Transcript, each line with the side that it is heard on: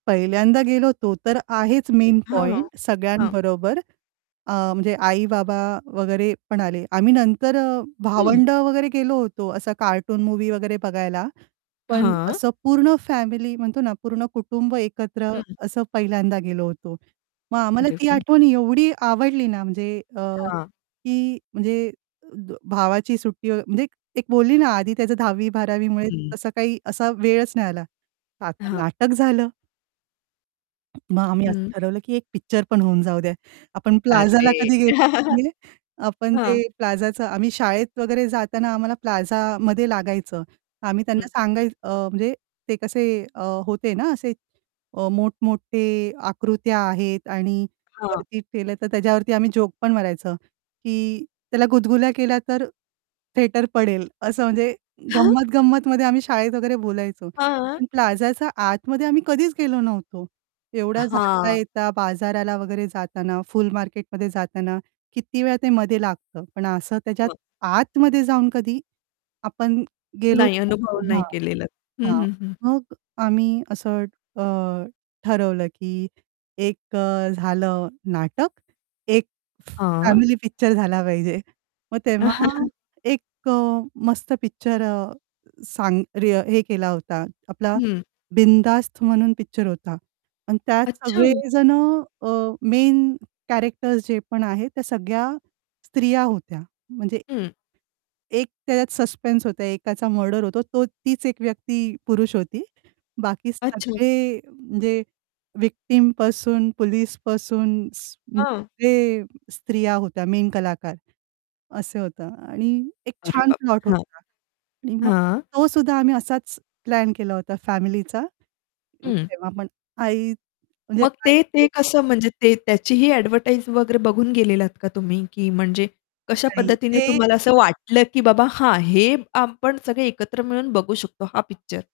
right: पहिल्यांदा गेलो होतो, तर आहेच मेन
left: हां, हां,
right: पॉइंट
left: हां.
right: सगळ्यांबरोबर, अ, म्हणजे आई-बाबा वगैरे पण आले. आम्ही नंतर
left: हं.
right: भावंड वगैरे गेलो होतो, असा कार्टून मूव्ही वगैरे बघायला. पण
left: हां.
right: असं पूर्ण फॅमिली म्हणतो ना, पूर्ण कुटुंब एकत्र
left: हं.
right: असं पहिल्यांदा गेलो होतो. मग आम्हाला
left: अरे
right: ती
left: वा!
right: आठवण एवढी आवडली ना, म्हणजे अ,
left: हां.
right: की म्हणजे भावाची सुट्टी म्हणजे एक बोलली ना आधी त्याचं 10वी-12वी मुळे
left: हं.
right: तसा काही असा वेळच नाही आला. तर आता
left: हां.
right: नाटक झालं. मग आम्ही असं
left: हं.
right: ठरवलं, की एक पिक्चर पण होऊन जाऊद्या. आपण प्लाझाला
left: अरे!
right: कधी गेलो [unintelligible] आपण ते
left: हां.
right: प्लाझाचं आम्ही शाळेत वगैरे जाताना आम्हाला प्लाझामध्ये लागायचं. आम्ही त्यांना
left: हं.
right: सांगाय अ, म्हणजे ते कसे अ, होते ना असे अ, मोठमोठे आकृत्या आहेत आणि
left: हां.
right: वरती केलं, तर त्याज्यावरती आम्ही जोक पण मारायचं, की त्याला गुदगुल्या केल्या, तर थिएटर पडेल, असं म्हणजे
left: हं.
right: गंमत-गंमतमध्ये आम्ही शाळेत वगैरे बोलायचो.
left: हां.
right: पण प्लाझाच्या आतमध्ये आम्ही कधीच गेलो नव्हतो.
left: अ,
right: एवढा
left: हां.
right: जाता-येता बाजाराला वगैरे जाताना, फुल मार्केटमध्ये जाताना किती वेळा ते मध्ये लागतं. पण असं त्याच्यात
left: हो.
right: आतमध्ये जाऊन कधी आपण गेलोच
left: नाही. अनुभव
right: नव्हतो. हां,
left: नाही केलेला. हं,
right: हां.
left: हं, हं.
right: मग आम्ही असं अ, ठरवलं, की एक अ, झालं नाटक, एक
left: हां.
right: फॅमिली पिक्चर झाला पाहिजे. मग तेव्हा एक अ, मस्त पिक्चर अ, सांग रे हे केला होता. आपला
left: हं.
right: बिनधास्त म्हणून पिक्चर होता आणि त्यात
left: अच्छा.
right: सगळे जण अ, मेन कॅरेक्टर्स जे पण आहेत, त्या सगळ्या स्त्रिया होत्या. म्हणजे
left: हं.
right: एक त्याच्यात सस्पेन्स होता, एकाचा मर्डर होतो. तो तीच एक व्यक्ती पुरुष होती. बाकी
left: अच्छा.
right: सगळे म्हणजे व्हिक्टिम पासून पोलिस पासून स्
left: हं.
right: ते स्त्रिया होत्या मेन कलाकार, असे होतं आणि एक
left: अरे
right: छान
left: बाप
right: प्लॉट
left: रे! हां.
right: होता. आणि मग
left: हां.
right: तो सुद्धा आम्ही असाच प्लॅन केला होता फॅमिलीचा, अं,
left: हं.
right: तेव्हापण आई म्हणजे
left: मग
right: नाहीच
left: ते
right: ते
left: ते कसं म्हणजे ते त्याचीही एडव्हर्टाइज वगैरे बघून गेलेलात का तुम्ही? की म्हणजे कशा
right: नाही
left: पद्धतीने
right: ते
left: तुम्हाला असं वाटलं, की बाबा हां, हे आपण सगळे एकत्र मिळून बघू शकतो हा पिक्चर?